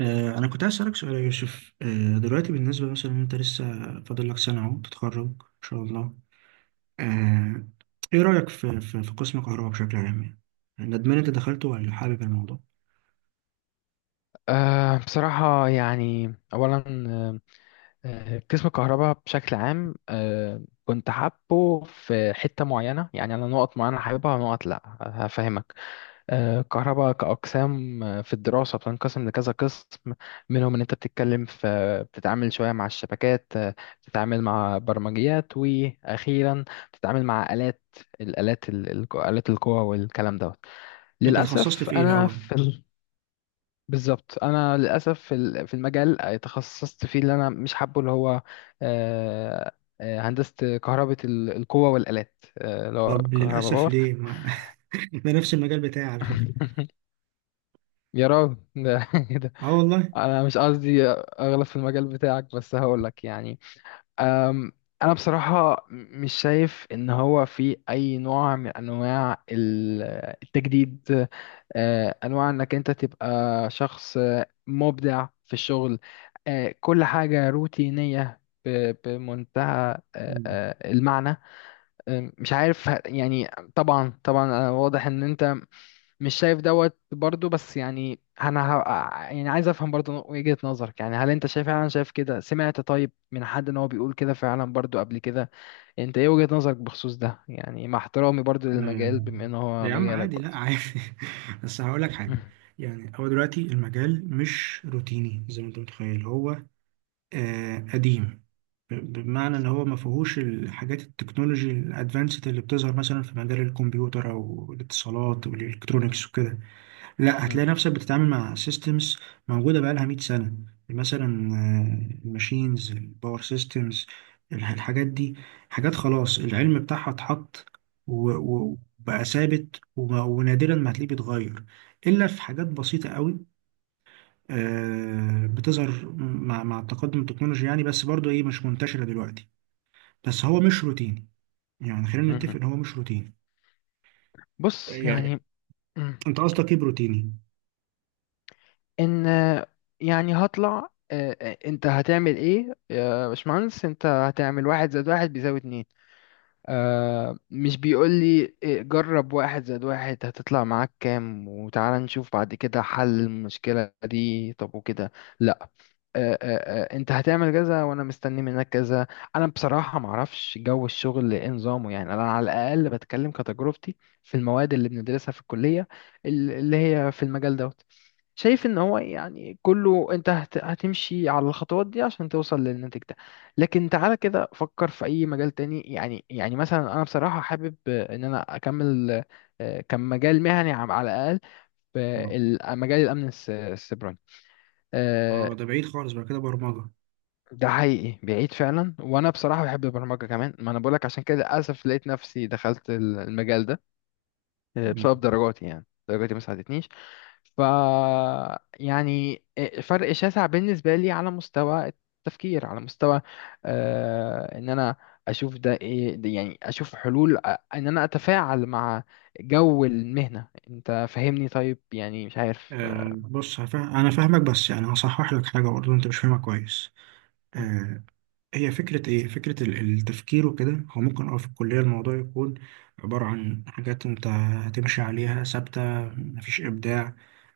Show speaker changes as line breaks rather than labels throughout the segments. أنا كنت عايز أسألك سؤال يا يوسف، دلوقتي بالنسبة مثلا أنت لسه فاضل لك سنة أهو تتخرج إن شاء الله. آه، إيه رأيك في قسم كهرباء بشكل عام يعني؟ ندمان أنت دخلته ولا حابب الموضوع؟
بصراحة، يعني أولا، أه آه، قسم الكهرباء بشكل عام كنت حابه في حتة معينة. يعني أنا نقط معينة حاببها ونقط لأ، هفهمك. الكهرباء كأقسام، في الدراسة بتنقسم لكذا قسم. منهم إن أنت بتتكلم في بتتعامل شوية مع الشبكات، بتتعامل مع برمجيات، وأخيرا بتتعامل مع آلات. الآلات ال- الآلات القوى والكلام دوت.
أنت اتخصصت
للأسف
في إيه
أنا
الأول؟
في ال- بالظبط، انا للاسف في المجال تخصصت فيه اللي انا مش حابه، اللي هو آه، هندسه كهرباء القوه والالات، اللي هو
طب
كهرباء
للأسف
باور.
ليه؟ ما... ده نفس المجال بتاعي على فكرة.
يا راجل ده ده
أه والله.
انا مش قصدي اغلط في المجال بتاعك، بس هقول لك يعني. أم، انا بصراحه مش شايف ان هو في اي نوع من انواع التجديد، انواع انك انت تبقى شخص مبدع في الشغل. كل حاجة روتينية بمنتهى
مم.
المعنى. مش عارف يعني. طبعا طبعا، واضح ان انت مش شايف دوت برضو، بس يعني انا ه... يعني عايز افهم برضو وجهة نظرك. يعني هل انت شايف فعلا، شايف كده، سمعت طيب من حد ان هو بيقول كده فعلا برضو قبل كده؟ انت ايه وجهة نظرك بخصوص ده؟ يعني مع احترامي برضو للمجال
آه،
بما ان
ده
هو
يا عم
مجالك
عادي، لا
برضو.
عادي. بس هقول لك حاجة، يعني هو دلوقتي المجال مش روتيني زي ما أنت متخيل، هو قديم، بمعنى ان هو ما فيهوش الحاجات التكنولوجي الادفانسد اللي بتظهر مثلا في مجال الكمبيوتر او الاتصالات والالكترونيكس وكده. لا، هتلاقي نفسك بتتعامل مع سيستمز موجوده بقالها 100 سنه مثلا، الماشينز، الباور سيستمز، الحاجات دي حاجات خلاص العلم بتاعها اتحط وبقى ثابت، ونادرا ما هتلاقيه بيتغير الا في حاجات بسيطه قوي، بتظهر مع التقدم التكنولوجي يعني، بس برضو ايه مش منتشره دلوقتي. بس هو مش روتيني، يعني خلينا نتفق ان هو مش روتيني.
بص
يعني
يعني. مم.
انت قصدك ايه بروتيني؟
ان، يعني هطلع، انت هتعمل ايه يا باشمهندس؟ انت هتعمل واحد زائد واحد بيساوي اتنين؟ آه مش بيقول لي إيه، جرب واحد زائد واحد هتطلع معاك كام، وتعالى نشوف بعد كده حل المشكلة دي. طب وكده انت هتعمل كذا وانا مستني منك كذا. انا بصراحه ما اعرفش جو الشغل ايه نظامه. يعني انا على الاقل بتكلم كتجربتي في المواد اللي بندرسها في الكليه، اللي هي في المجال دوت. شايف ان هو يعني كله انت هتمشي على الخطوات دي عشان توصل للنتيجة ده. لكن تعالى كده فكر في اي مجال تاني. يعني يعني مثلا انا بصراحه حابب ان انا اكمل، كمجال مهني على الاقل في
مم.
مجال الامن السيبراني،
اه،
آه،
ده بعيد خالص بقى كده، برمجة.
ده حقيقي بعيد فعلا. وانا بصراحه بحب البرمجه كمان. ما انا بقولك عشان كده للاسف لقيت نفسي دخلت المجال ده،
مم.
بسبب درجاتي. يعني درجاتي ما ساعدتنيش. ف، يعني فرق شاسع بالنسبه لي على مستوى التفكير، على مستوى ان انا اشوف ده ايه ده. يعني اشوف حلول، ان انا اتفاعل مع جو المهنه. انت فاهمني؟ طيب، يعني مش عارف
بص، هفهم، انا فاهمك، بس يعني هصحح لك حاجه برضه انت مش فاهمها كويس. آه هي فكره ايه، فكره التفكير وكده. هو ممكن في الكليه الموضوع يكون عباره عن حاجات انت هتمشي عليها ثابته، مفيش ابداع.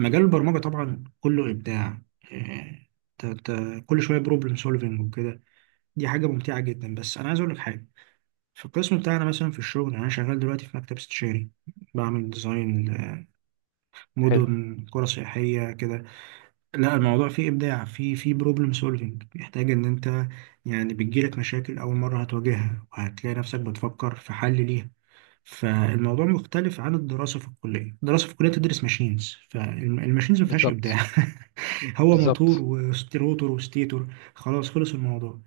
مجال البرمجه طبعا كله ابداع، آه كل شويه بروبلم سولفنج وكده، دي حاجه ممتعه جدا. بس انا عايز اقول لك حاجه، في القسم بتاعنا مثلا، في الشغل يعني، أنا شغال دلوقتي في مكتب استشاري، بعمل ديزاين،
حلو.
مدن قرى سياحية كده. لا،
مم.
الموضوع فيه إبداع، فيه بروبلم سولفينج، بيحتاج إن أنت يعني بتجيلك مشاكل أول مرة هتواجهها، وهتلاقي نفسك بتفكر في حل ليها. فالموضوع مختلف عن الدراسة في الكلية. الدراسة في الكلية تدرس ماشينز، فالماشينز ما فيهاش إبداع
بالظبط
هو موتور
بالظبط.
وستيروتور وستيتور، خلاص، خلص الموضوع.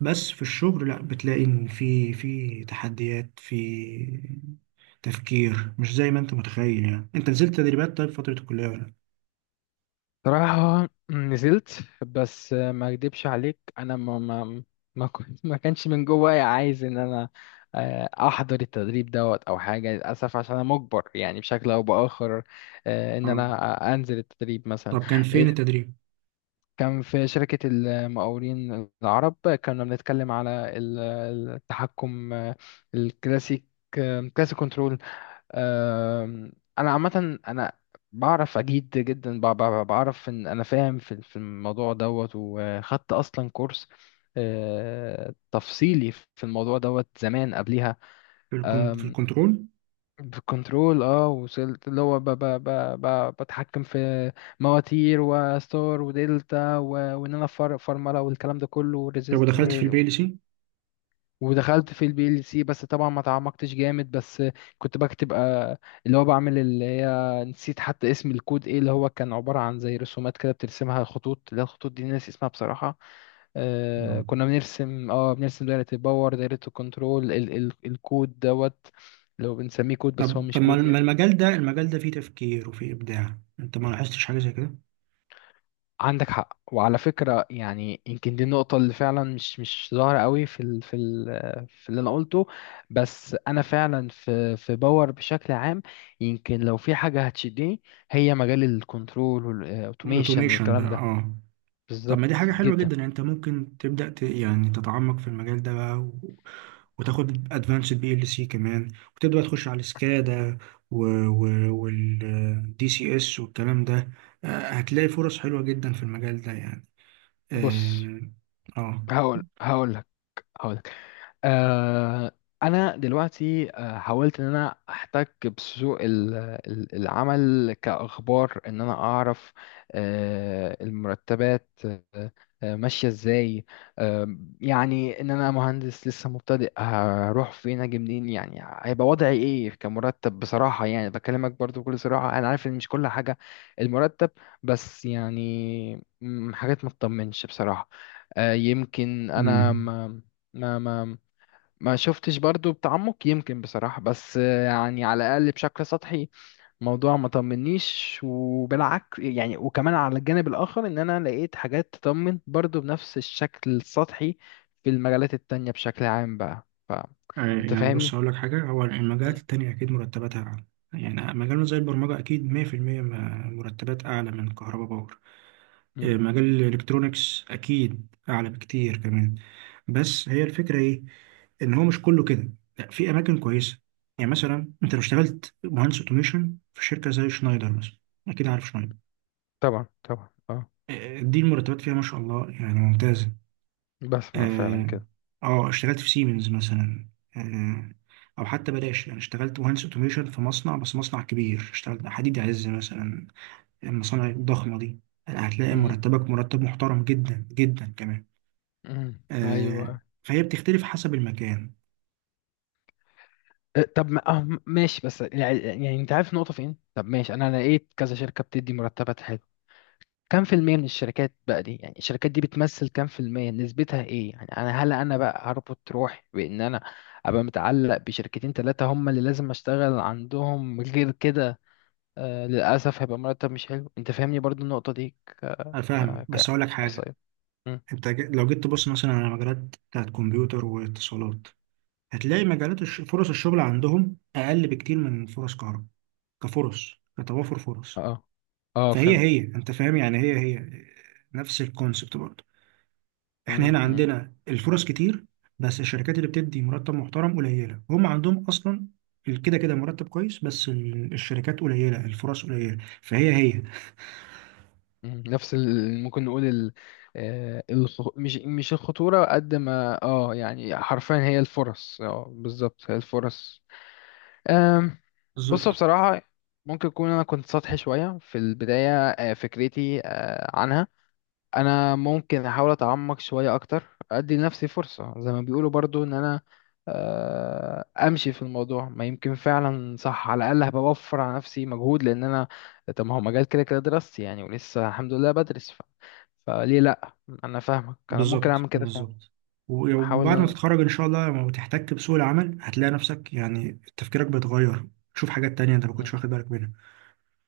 بس في الشغل لا، بتلاقي إن في تحديات في تفكير، مش زي ما أنت متخيل. يعني أنت نزلت تدريبات طيب فترة الكلية ولا لأ؟
صراحة نزلت، بس ما اكدبش عليك، انا ما, كنت ما كانش من جوايا عايز ان انا احضر التدريب دوت او حاجة، للاسف عشان انا مجبر يعني بشكل او باخر ان
آه.
انا انزل التدريب مثلا.
طب كان فين
إيه،
التدريب؟
كان في شركة المقاولين العرب. كنا بنتكلم على ال- التحكم الكلاسيك، كلاسيك كنترول. أم، انا عامه انا بعرف اجيد جدا، بعرف ان انا فاهم في في الموضوع دوت. وخدت اصلا كورس تفصيلي في الموضوع دوت زمان قبليها.
في في
أم،
الكنترول؟
بالكنترول، اه وصلت اللي هو ب بتحكم في مواتير وستار ودلتا، وان انا فرمله والكلام ده كله.
طب ودخلت في البي ال سي؟
ودخلت في البي ال سي، بس طبعا ما تعمقتش جامد. بس كنت بكتب، اللي هو بعمل اللي هي، نسيت حتى اسم الكود ايه. اللي هو كان عبارة عن زي رسومات كده بترسمها خطوط، اللي هي الخطوط دي ناس اسمها بصراحة.
آه.
كنا بنرسم، بنرسم دايرة الباور، دايرة الكنترول، ال ال الكود دوت. لو بنسميه كود، بس هو
طب
مش
طب
كود
ما
يعني.
المجال ده، المجال ده فيه تفكير وفيه إبداع، أنت ما لاحظتش حاجة زي كده؟
عندك حق، وعلى فكرة يعني يمكن دي النقطة اللي فعلا مش ظاهرة قوي في ال في ال في اللي أنا قلته. بس أنا فعلا في في باور بشكل عام، يمكن لو في حاجة هتشدني، هي مجال الكنترول والأوتوميشن
الاوتوميشن بقى،
والكلام ده.
اه. طب ما دي
بالظبط
حاجة حلوة
جدا.
جدا، يعني انت ممكن يعني تتعمق في المجال ده بقى، وتاخد ادفانسد بي ال سي كمان، وتبدأ تخش على السكادا، و... و... والدي سي اس والكلام ده. هتلاقي فرص حلوة جدا في المجال ده يعني.
بص،
اه. آه.
هقول هقول لك هقول لك، آه، انا دلوقتي حاولت ان انا احتك بسوق العمل كاخبار ان انا اعرف المرتبات ماشيه ازاي. يعني ان انا مهندس لسه مبتدئ، هروح فين اجي منين؟ يعني هيبقى وضعي ايه كمرتب بصراحه. يعني بكلمك برضو بكل صراحه، انا عارف ان مش كل حاجه المرتب، بس يعني حاجات ما تطمنش بصراحه. يمكن انا
امم
ما ما ما شفتش برضو بتعمق يمكن بصراحة، بس يعني على الأقل بشكل سطحي الموضوع ما طمنيش. وبالعكس يعني، وكمان على الجانب الآخر إن أنا لقيت حاجات تطمن برضو بنفس الشكل السطحي في المجالات التانية بشكل عام بقى. فأنت
يعني بص،
فاهمني؟
هقول لك حاجة، هو المجالات
مم.
التانية أكيد مرتباتها أعلى، يعني مجالنا زي البرمجة أكيد 100% مرتبات أعلى من كهرباء باور.
مم.
مجال الالكترونيكس اكيد اعلى بكتير كمان. بس هي الفكره ايه، ان هو مش كله كده، لا، في اماكن كويسه. يعني مثلا انت لو اشتغلت مهندس اوتوميشن في شركه زي شنايدر مثلا، اكيد عارف شنايدر.
طبعا طبعا اه.
دي المرتبات فيها ما شاء الله يعني ممتازه.
بسمع فعلا
اه.
كده.
اشتغلت في سيمنز مثلا، آه او حتى بلاش، يعني اشتغلت مهندس اوتوميشن في مصنع، بس مصنع كبير، اشتغلت حديد عز مثلا. المصانع الضخمه دي هتلاقي
مم.
مرتبك مرتب محترم جدا جدا كمان.
مم.
آه،
ايوه.
فهي بتختلف حسب المكان.
أه، طب ما- اه ماشي، بس يعني يعني انت عارف النقطة فين؟ طب ماشي، انا لقيت كذا شركة بتدي مرتبات. كم في المية من الشركات بقى دي؟ يعني الشركات دي بتمثل كم في المية، نسبتها ايه؟ يعني انا هل انا بقى هربط روحي بان انا ابقى متعلق بشركتين تلاتة هم اللي لازم اشتغل عندهم؟ غير كده للاسف هيبقى مرتب مش حلو. انت فاهمني برضو النقطة دي؟ ك
انا فاهمك
ك
بس اقول لك حاجه،
احصائيات. مم.
لو جيت تبص مثلا على مجالات بتاعت كمبيوتر واتصالات، هتلاقي مجالات فرص الشغل عندهم اقل بكتير من فرص كهرباء، كفرص، كتوافر فرص.
اه اه
فهي هي،
فهمت.
انت فاهم يعني، هي هي نفس الكونسبت برضه. احنا هنا
مم. مم.
عندنا الفرص كتير، بس الشركات اللي بتدي مرتب محترم قليله، هم عندهم اصلا كده كده مرتب كويس، بس الشركات قليله، الفرص قليله، فهي هي.
مم. نفس ال... ممكن نقول ال... الخ... مش الخطورة قد ما اه، يعني حرفيا هي الفرص، اه بالظبط هي الفرص. بص
بالظبط،
بصراحة، ممكن يكون أنا كنت سطحي شوية في البداية، فكرتي عنها. أنا ممكن أحاول أتعمق شوية أكتر، أدي لنفسي فرصة زي ما بيقولوا برضو إن أنا أمشي في الموضوع، ما يمكن فعلا صح. على الأقل هبقى بوفر على نفسي مجهود، لأن أنا طب ما هو مجال كده كده دراستي يعني، ولسه الحمد لله بدرس ف... فليه لأ. أنا فاهمك، أنا ممكن
بالظبط،
أعمل كده فعلا.
بالظبط.
أحاول إن
وبعد ما
أنا.
تتخرج ان شاء الله، لما تحتك بسوق العمل هتلاقي نفسك يعني تفكيرك بيتغير، تشوف حاجات تانية انت ما كنتش
مم.
واخد بالك منها.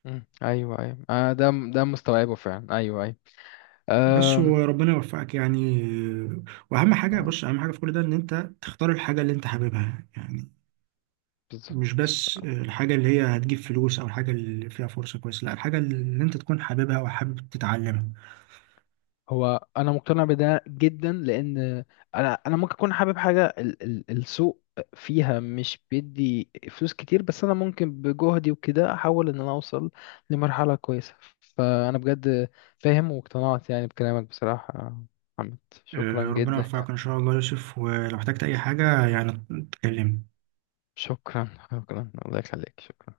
مم. أيوه أيوه، ده مستوعبه فعلا، أيوه أيوه.
بس وربنا يوفقك يعني. واهم حاجة،
أم...
بص، اهم حاجة في كل ده ان انت تختار الحاجة اللي انت حاببها، يعني
بالظبط.
مش بس الحاجة اللي هي هتجيب فلوس او الحاجة اللي فيها فرصة كويسة، لا، الحاجة اللي انت تكون حاببها وحابب تتعلمها.
هو انا مقتنع بده جدا، لان انا ممكن اكون حابب حاجه ال ال السوق فيها مش بيدي فلوس كتير، بس انا ممكن بجهدي وكده احاول ان انا اوصل لمرحله كويسه. فانا بجد فاهم واقتنعت يعني بكلامك بصراحه يا محمد. شكرا
آه، ربنا
جدا.
يوفقك ان شاء الله يا يوسف، ولو احتجت اي حاجة يعني تكلمني.
شكرا شكرا الله يخليك، شكرا.